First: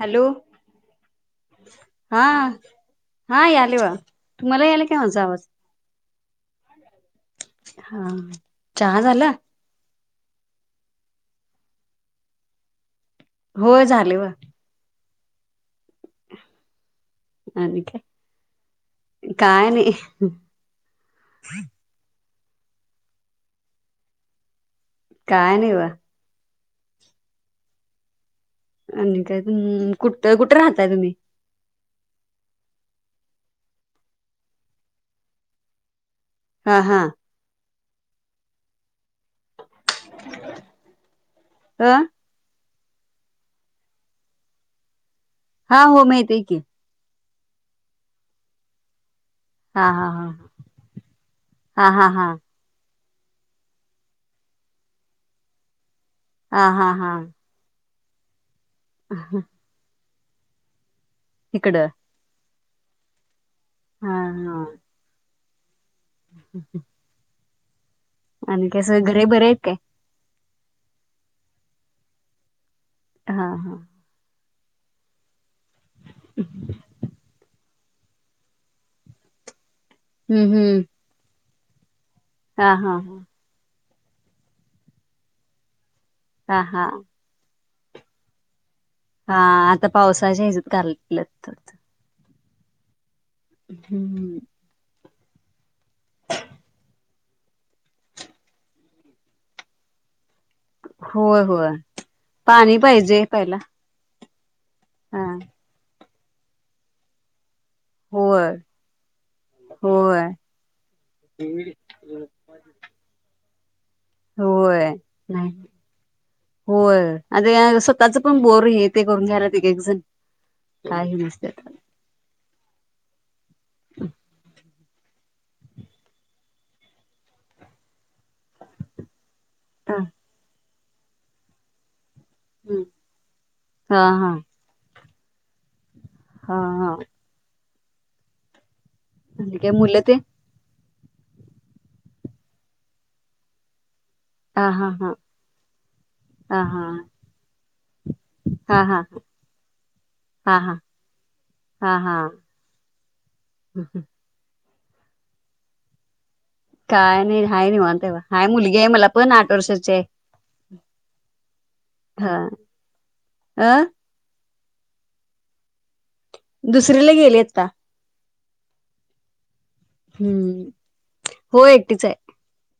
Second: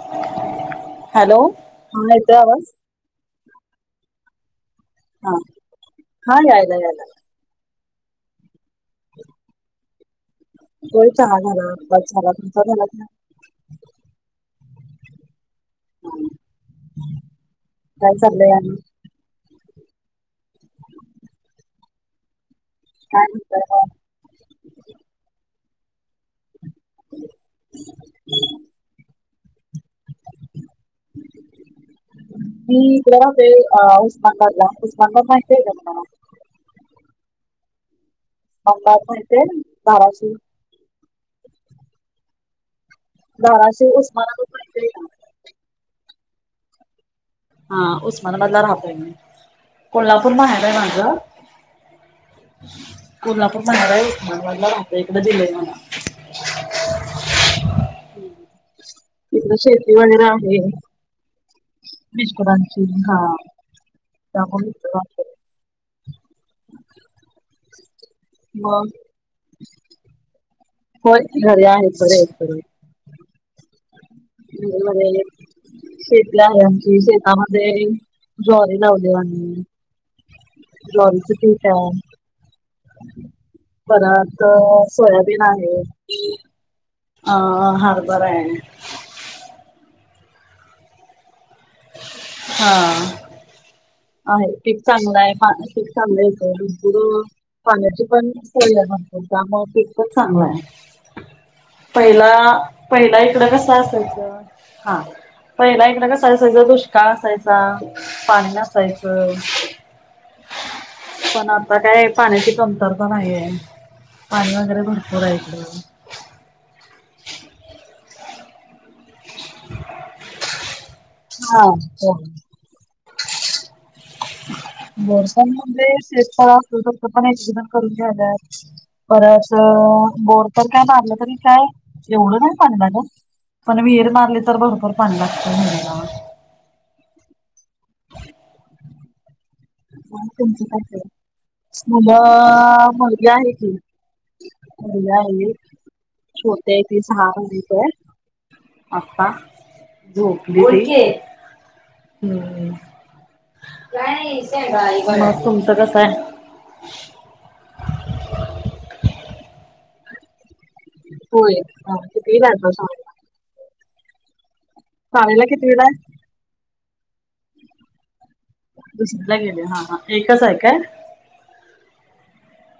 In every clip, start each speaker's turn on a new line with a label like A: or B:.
A: Hello
B: hello
A: हा
B: येतोय आवाज
A: हा यायले बा तुम्हाला यायाला माझा
B: हा
A: आवाज.
B: हा यायला यायला.
A: हा चहा झाला.
B: हो चहा झाला. आताच झाला. तुमचा झाला कि नाही.
A: होय झाले वा आणि
B: काय चाललंय आणि
A: काय काय नाही. [inaudible]
B: काय म्हणताय म
A: काय नाही बघा
B: [inaudible]
A: आणि काय कुठ कुठे राहताय तुम्ही
B: मी इकडं राहतोय उस्माबादला. उस्माबाद माहिते का तुम्हाला.
A: हा हा
B: [unintelligible] धाराशिव
A: अ
B: धाराशिव, उस्मानाबाद माहितेय का?
A: हा हो, माहिती हाय की.
B: हा, उस्मानाबादला राहतोय मी.
A: हा हा
B: कोल्हापूर
A: हा
B: माहेर आहे माझं
A: हा हा
B: कोल्हापूर माहेर आहे, उस्मानाबादला रहतोय. इकडे दिलंय मला.
A: हा हा हा
B: हम्म.
A: हा
B: तिकडं शेती वैगेरे [unintelligible]
A: इकडं
B: मिस्टरांनी अं हा. [unintelligible]
A: हम्म हम् आणि कसं हाय, घरे बरं हायत काय?
B: हो घरी आहेत बरे आहेत बरे.
A: हा हा.
B: [inaudible] शेतला [unintelligible] आहे आमची शेतामध्ये जरी दोरे लावलेवाणी.
A: हम्म हम्म
B: ज्वारीचं पीठ [inaudible]
A: हा हा हा.
B: परत सोयाबीन आहे
A: हा हा
B: अ हरभरा हाय.
A: हा आता पावसाच्या हिजूत घालत होतं.
B: हा.
A: हम्म
B: आहे पिक चां गल हाय, पीक चांगलं येतं, दुसरं पाण्याचीपण सोय आहे त्यामुळे पीकपण चांगलं आहे.
A: होय होय
B: पहिला
A: पाणी
B: पहिला
A: पाहिजे
B: इकड कस असायचं हा पहिला इकडं कसं [unintelligible] संग दुष्काळ असाय चा
A: होय
B: पाणीला असायचं,
A: होय
B: पण आता काय पाण्याची कमतरता नाहीये.
A: होय, नाही होय. आता या स्वतःचपण बोर हे ते करून घ्यायला ते एकजण काही नसते
B: हा हो. वर्षांमध्ये शेत असत तर पण एक एकण करून घ्यालात परत अ ब तर काय मारलं तरी काय एवढं नाही पणल्याला पण
A: हा
B: महीर
A: हा
B: मारले तर भरपर पणलात होला
A: हा हा आणि काय मुलं ते
B: ह तमची का मला मर्गी आहे की
A: हा हा हा हा हा हा हा हा हा
B: [inaudible]
A: हा हा
B: [unintelligible] [inaudible]
A: काय नाही. हाय, निवांत आहे. हाय, मुलगी आहे मला. पण, आठ वर्षाची आहे. हा अ
B: [unintelligible] [unintelligible]
A: [unintelligible] फिरायला गेलेत का?
B: दुसरीला गेले हा हा एकच आहे
A: हम्...
B: काय
A: होय. [unintelligible]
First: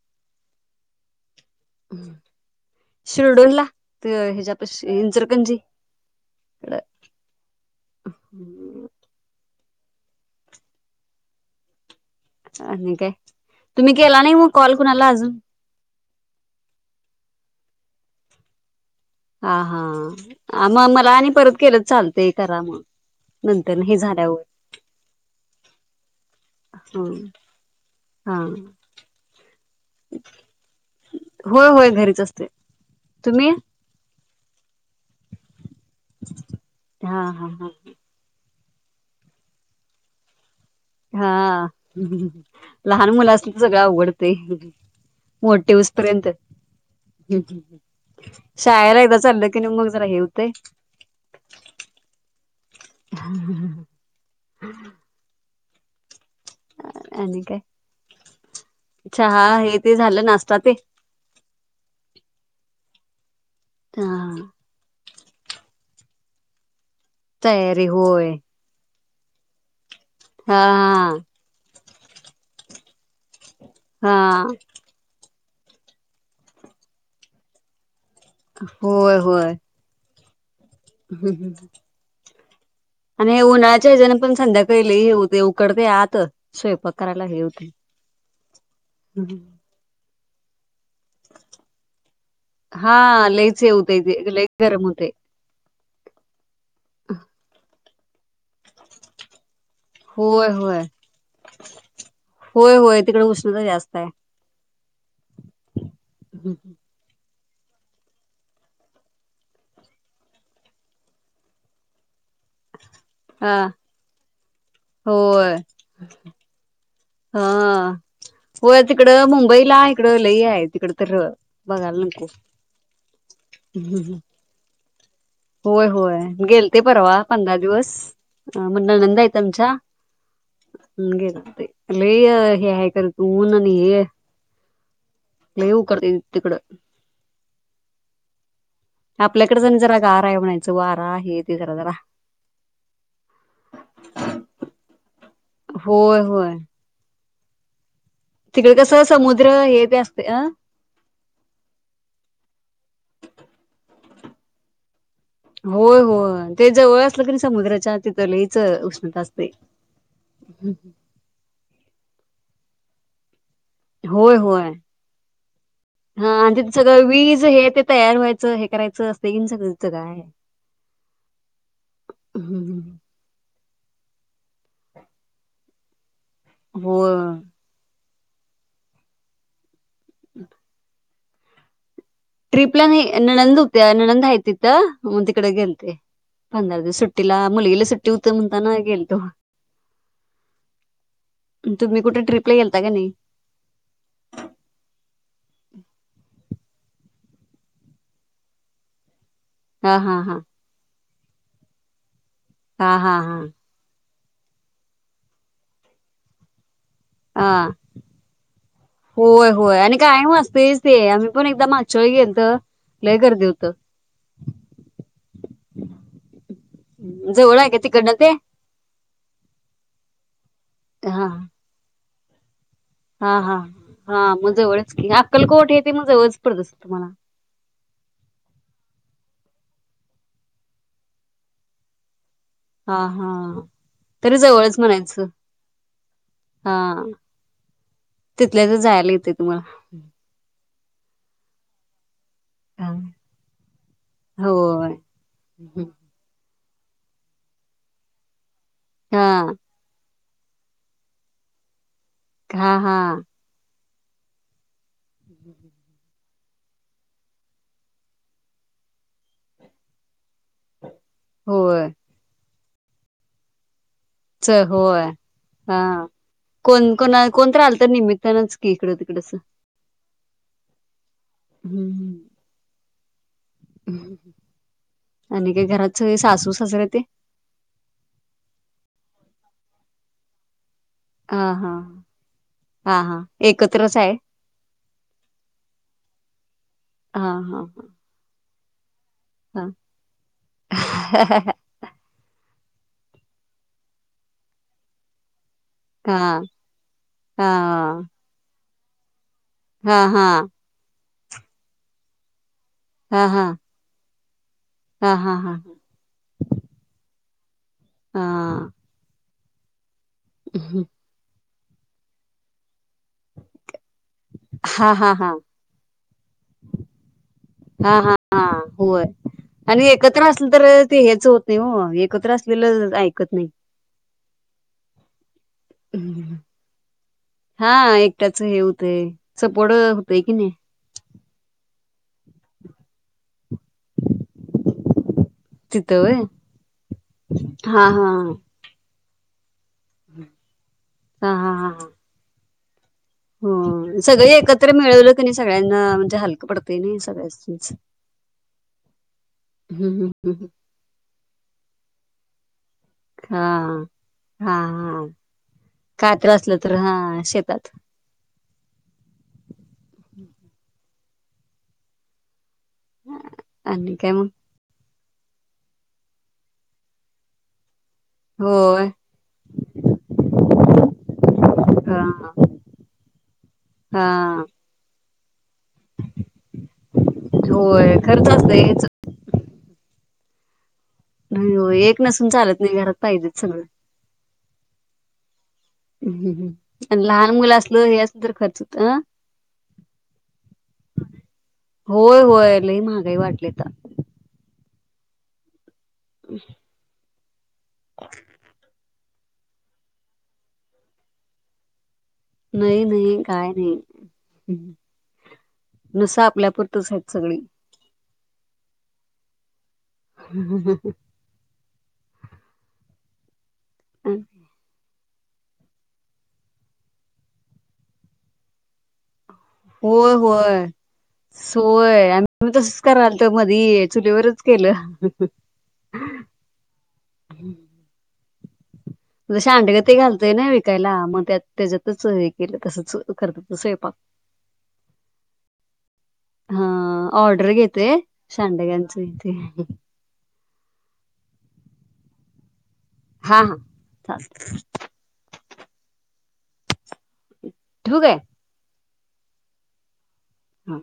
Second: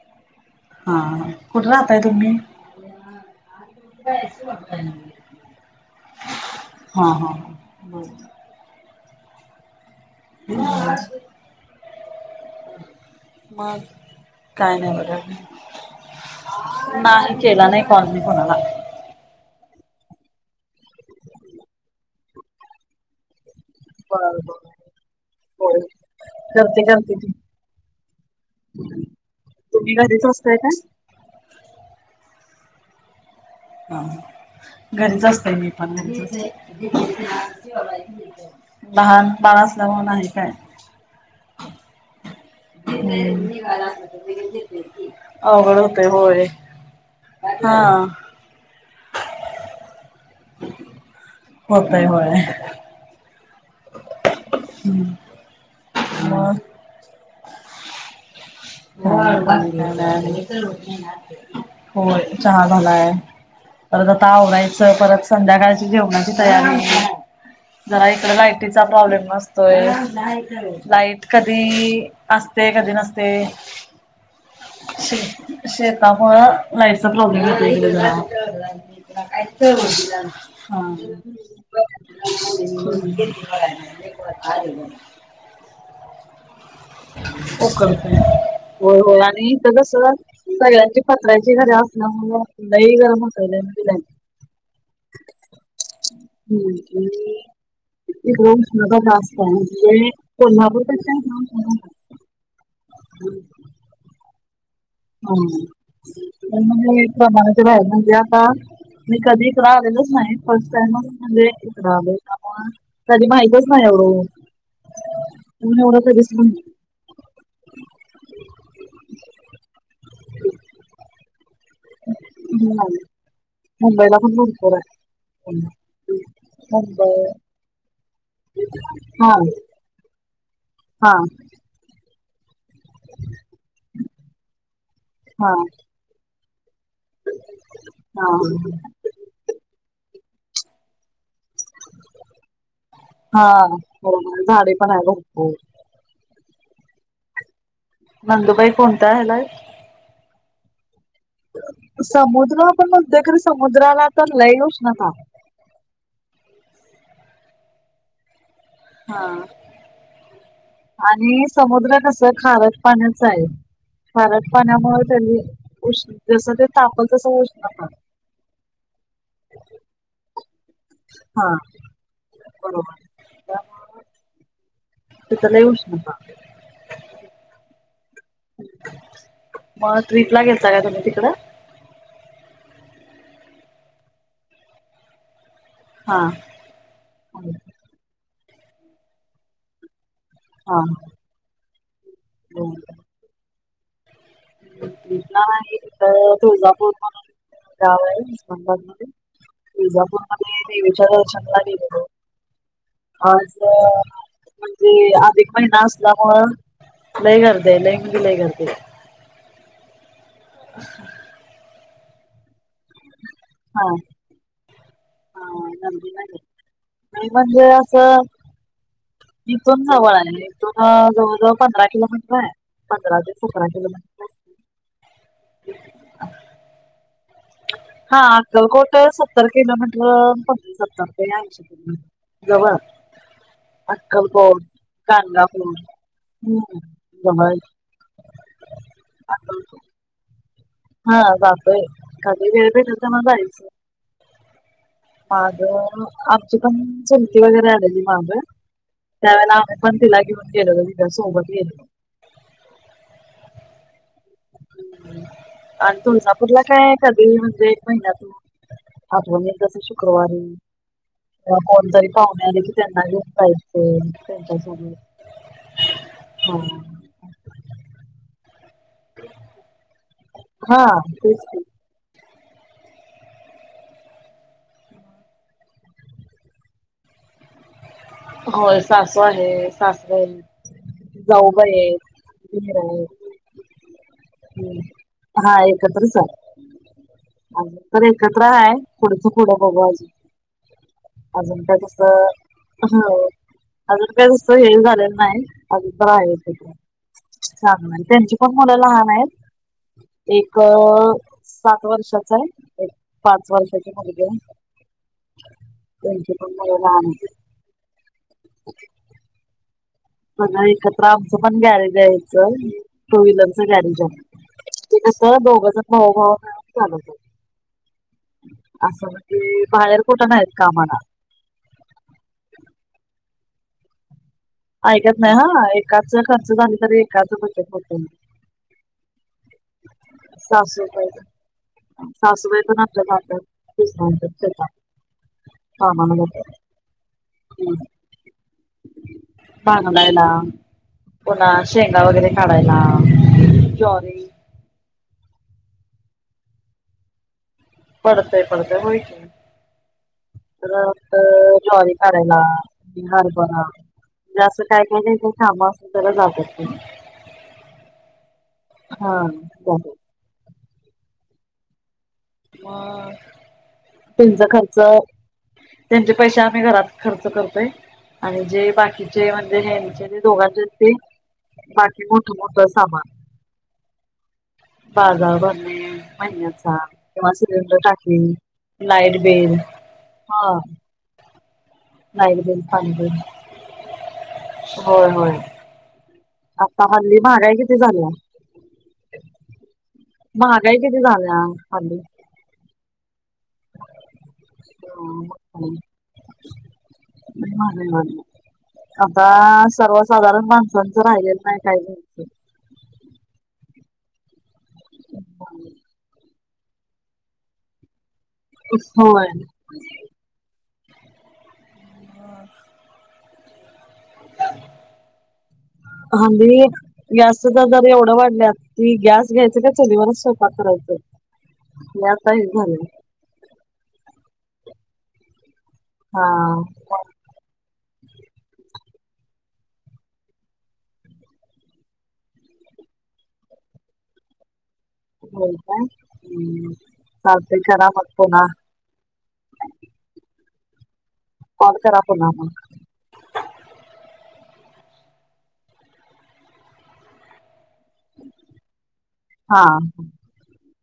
B: हा. आ... हा हा बर
A: [unintelligible]
B: [inaudible] मग
A: तुम्ही केला नाही, मग कॉल
B: काय नाही
A: कुणाला
B: बघा
A: अजून?
B: नाही. केला नई कॉल मी कुणाला.
A: हा हा, अ, मग मला आणि परत केलात. चालतय, करा म. नंतर हे
B: बर
A: झाल्यावर,
B: बर होय करते करते
A: ह
B: की
A: हा,
B: तुम्ही घरीच असताय काय?
A: होय, होय घरीच असते. तुम्ही?
B: घरीच असतय मी.
A: हा हा हा
B: [unintelligible] [unintelligible]
A: हा. [unintelligible] [unintelligible] ते?
B: अवघड होतय होय हा होतय होय. [unintelligible] म
A: [unintelligible] चहा हे ते झालं नाश्ता ते
B: हो, चहा झालाय - परत आता
A: हा
B: आवरायचंय... परत संध्याकाळची जेवणाची -
A: तयारी
B: [inaudible] जरा
A: होय
B: इकडं, लायटीचा प्रॉब्लेम - मस्त
A: हा
B: आहे. लाईट कधी असते कधी नसते.
A: हा.
B: शेता प लाईटचा प्रॉब्लेम होेतला.
A: होय
B: काय
A: होय
B: हो. हा. ह
A: आणि हे उन्हाळच्या हजण पण संध्याकाळीले हेऊ ते उकडते आत स्वयंपाक करायला हे
B: हो
A: होते
B: कर हो हो आणि ईथ कस ब [unintelligible] पत्र्याची घर अस ना म्हलंही गरम
A: हां,
B: होत
A: लईच हे होतंय ते, लई गरम होतंय.
B: रो घर असत म्हणजे
A: होय, होय.
B: कोल्हापूर का ना
A: होय होय तिकडे उष्णता जास्त आहे
B: ह प्रमा [unintelligible] इकड आहे म्हणजे आता मी कधी इकड आलेलच नाही फर्स्ट टाइमच म्हणजे इकडे आले का
A: हा होय
B: ऊन एवढं कधीच नाही
A: हा होय तिकड मुंबईला आहे. तिकड लई आहे तिकड तर नको.
B: ह मुंबईला पण भरपुर आहे
A: होय होय गेल ते
B: मुंबई
A: परवा पंधरा दिवस. ह म्हण
B: हा
A: नंदायतमचा
B: हा
A: हे ते [unintelligible] हे ह कर उन आणि हे
B: हा
A: लई उकडतय तिकड
B: हा
A: आपल्याकड जण जरा गारा आहे म्हणायचं वारा हे ते जरा जरा.
B: हा हो झाडे पण आहे भरपूर
A: होय, होय.
B: नंदुबाई
A: तिकडे कस
B: कोणत्या ह्याला
A: समुद्र
B: आहे?
A: हे ते असते अ
B: समुद्र पण म्हणतोय खर समुद्राला तर लय उष्णता
A: होय होय ते जवळ असलं की समुद्राच्या तिथ लई
B: हा आणि समुद्र कस खारट पाण्याच आहे
A: होय
B: खारट
A: होय
B: पाण्यामुळे त्यांनी उष्ण
A: हा
B: जसं
A: आणि
B: ते
A: तिथ
B: तापल
A: सगळं
B: तसं
A: वीज हे ते
B: उष्णता
A: तयार व्हायचं हे करायचं असतय सगळं तिथं काय आहे -
B: हा बरोबर तिथ लय उष्णता
A: हो
B: [inaudible] मग ट्रीप गेलता का तुम्ही तिकडे
A: ट्रिपला नाही नंनद होत नंनद हाय तिथं म ते तिकडे गेलते
B: हा
A: पंधरा दिवस सुट्टीला मुलगीला सुट्टी तर म्हणता ना गेलतो
B: हा
A: [unintelligible] कुठे ट्रिपला गेलता की नाही
B: नाही त तुळजापूर जावई [unintelligible]
A: हा
B: तुळजापूर
A: हा हा
B: मध्ये विवेंचर [unintelligible] [unintelligible]
A: हा हा हा
B: म्हणजे अधिक महिना असल्यामुळ लय गर्दी
A: हा.
B: आहे लय म्हणजे लय गर्दी आहे
A: होय होय आणि कायम तेच ते आम्ही पण एकदा माग - मागच्या वेळी गेलतं
B: हा हा म्हणजे
A: जवळ आहे
B: म्हणजे
A: का
B: अस
A: तिकडनं ते
B: इथून जवळ आहे इथून
A: हा.
B: जवळ जवळ पंधरा किलो मीटर बरं
A: हा हा हा मग जवळच की अक्कलकोट हे ते मग जवळच पडत असल मग तुम्हाला
B: हा अक्कलकोट सत्तर किलोमीटर प सत्तर ते ऐशी
A: हा हा तरी
B: अक्कलकोट
A: जवळच म्हणायचं
B: गाणगापूर
A: हा
B: हम्म जवळ आहे.
A: तिथल्या तिथे जायला येत
B: अक्कलकोट
A: तुम्हाला
B: हा जातोय कधी वेळ मिळेल तेव्हा जायचं
A: हो
B: आज आ ते पण चुलती वगैरे आलेली मागं
A: हा
B: त्यावेळेला आपण पण तिला घेऊन सोबत गेलो
A: हा हा
B: आणि तुून. तुला काय आहे कधी म्हणजे एक महिन्यात हातवणल तस शुक्रवारी.
A: होय
B: कोण तरी पावण्या त्यांना का [unintelligible]
A: च होय हा
B: हा
A: कोण कोणा कोणत राहिल तर निमित्तानच. इकडं तिकडच.
B: हा. तेच की
A: हम्म हम्. आणि का घरात सग सासू ससर ते.
B: होय सासू आहे सासवल.
A: हा
B: जाऊबा
A: हा
B: आहेतर
A: हा
B: आहेत,
A: हा एकत्रच आहे
B: हा एकत्रच
A: हा हा
B: तर एकत. क आहे. [unintelligible] पुढच कुडं
A: हा
B: बघू अजून
A: हा
B: अजून का कस. हो अजून काय कसं हे झालेलं नाही. अ
A: हा
B: आहेेत
A: हा
B: चांग त्यांची पन. लहान आहेत.
A: हा हा
B: एक. सात वर्षाचा आहे.
A: हा हा
B: पाच
A: हा
B: वर्षाचे भजे.
A: हा हा
B: त्यांला [unintelligible]
A: हा हं.
B: हत्र [unintelligible] पण गाडी द्यायचं टू व्हीलरच गाडी घ्याय.
A: हां,
B: ते
A: हां, हां.
B: क दोघच भाऊभव झाल.
A: हा होय आणि एकत्र असलं
B: नाहीत
A: तर
B: कामाला.
A: ते हेच होत नाही म एकत्र असलेलं ऐ. त नाही [unintelligible]
B: ऐकत नाही हा एकाच खर्च झाली तरी एक.
A: हा एकट्याच हे हो ते. सपोर्ड होतय की नाही.
B: सासबा प आपल्या [unintelligible] हा म्ह [unintelligible]
A: हा हा.
B: भांगलायला
A: हां,
B: पुन्हा
A: हां, हां, हां.
B: शेंगा वगैरे- काढायला
A: हो
B: ज्वारी
A: सगळे एकत्र मिळवलं आणि सगळ्यांना म्हणजे हलकं पडतय नाही सगळ्यासनीच.
B: पडतंय पडतंय होय की.
A: हं, हं, हं, हं.
B: रात ज्वारी काढायला हारभरा,
A: हां.
B: बी
A: हां,
B: असं काय काही
A: हां.
B: नाही तर कामा असल तर
A: काय
B: लावत्यात
A: असलं
B: ते,
A: तर हां, शेतात
B: हा [unintelligible] मग
A: आणि काय मग?
B: तुमचा खर्च त्यांचे पैसे आम्ही घरात खर्च करतोय. आणि जे
A: होय.
B: बाकीचे म्हणजे हेंचे दोघांचे ते बाकी
A: हां,
B: मोठं मोठं सामान
A: हां.
B: बाजार भरणे महिन्याचा सिंडर
A: होय.
B: टाकी
A: खरंच असतंय हेच
B: लाईट बील हा.
A: हो एक नसून
B: लाईट
A: चालत
B: बिल
A: नाही
B: पाणी
A: घरात
B: बिल
A: पाहिजेच संगळ
B: होय होय आता
A: आणि
B: हल्ली
A: लहान
B: महागाई
A: मुलं
B: किती
A: असलं हे
B: झाल्या
A: असलं तर खर्च होत ना?
B: महागाई किती झाल्या हल्ली
A: होय होय लय महाग. लय वाटलेत
B: [unintelligible] लय महागलय [unintelligible] आता सर्वसाधारण माणसांचं राहिलेलं नाही काही नाही
A: नाही नाही काय नाही. नुसा आपल्याप [unintelligible] हैत सगळी.
B: [inaudible] होय.
A: हू हू हू. ह
B: आ
A: हम्म
B: हां बाई गॅस चे दर येवढ वाढल्यात ते गॅस घ्यायचं का
A: होय
B: चुलीवरच स्वयंपाक
A: -होय,
B: करायचं. हे
A: सोय
B: आता हे
A: आम्ही तसच
B: झालं
A: करतो आहे, मध्ये चुलीवरच केलं
B: हा मग.
A: सांडगे ते घालतोय, ना विकायला मग त्यात, तेच्यातच हे केलं तसच करतात स्वयंपाक
B: हो काय?
A: हा
B: हम्...
A: ऑर्डर
B: चालतंय करा
A: घेतोय
B: मग पुन्हा
A: सांडग्यांचं इथे
B: कॉल करा पुन्हा मग.
A: हा हा ूक आहे
B: हा
A: हा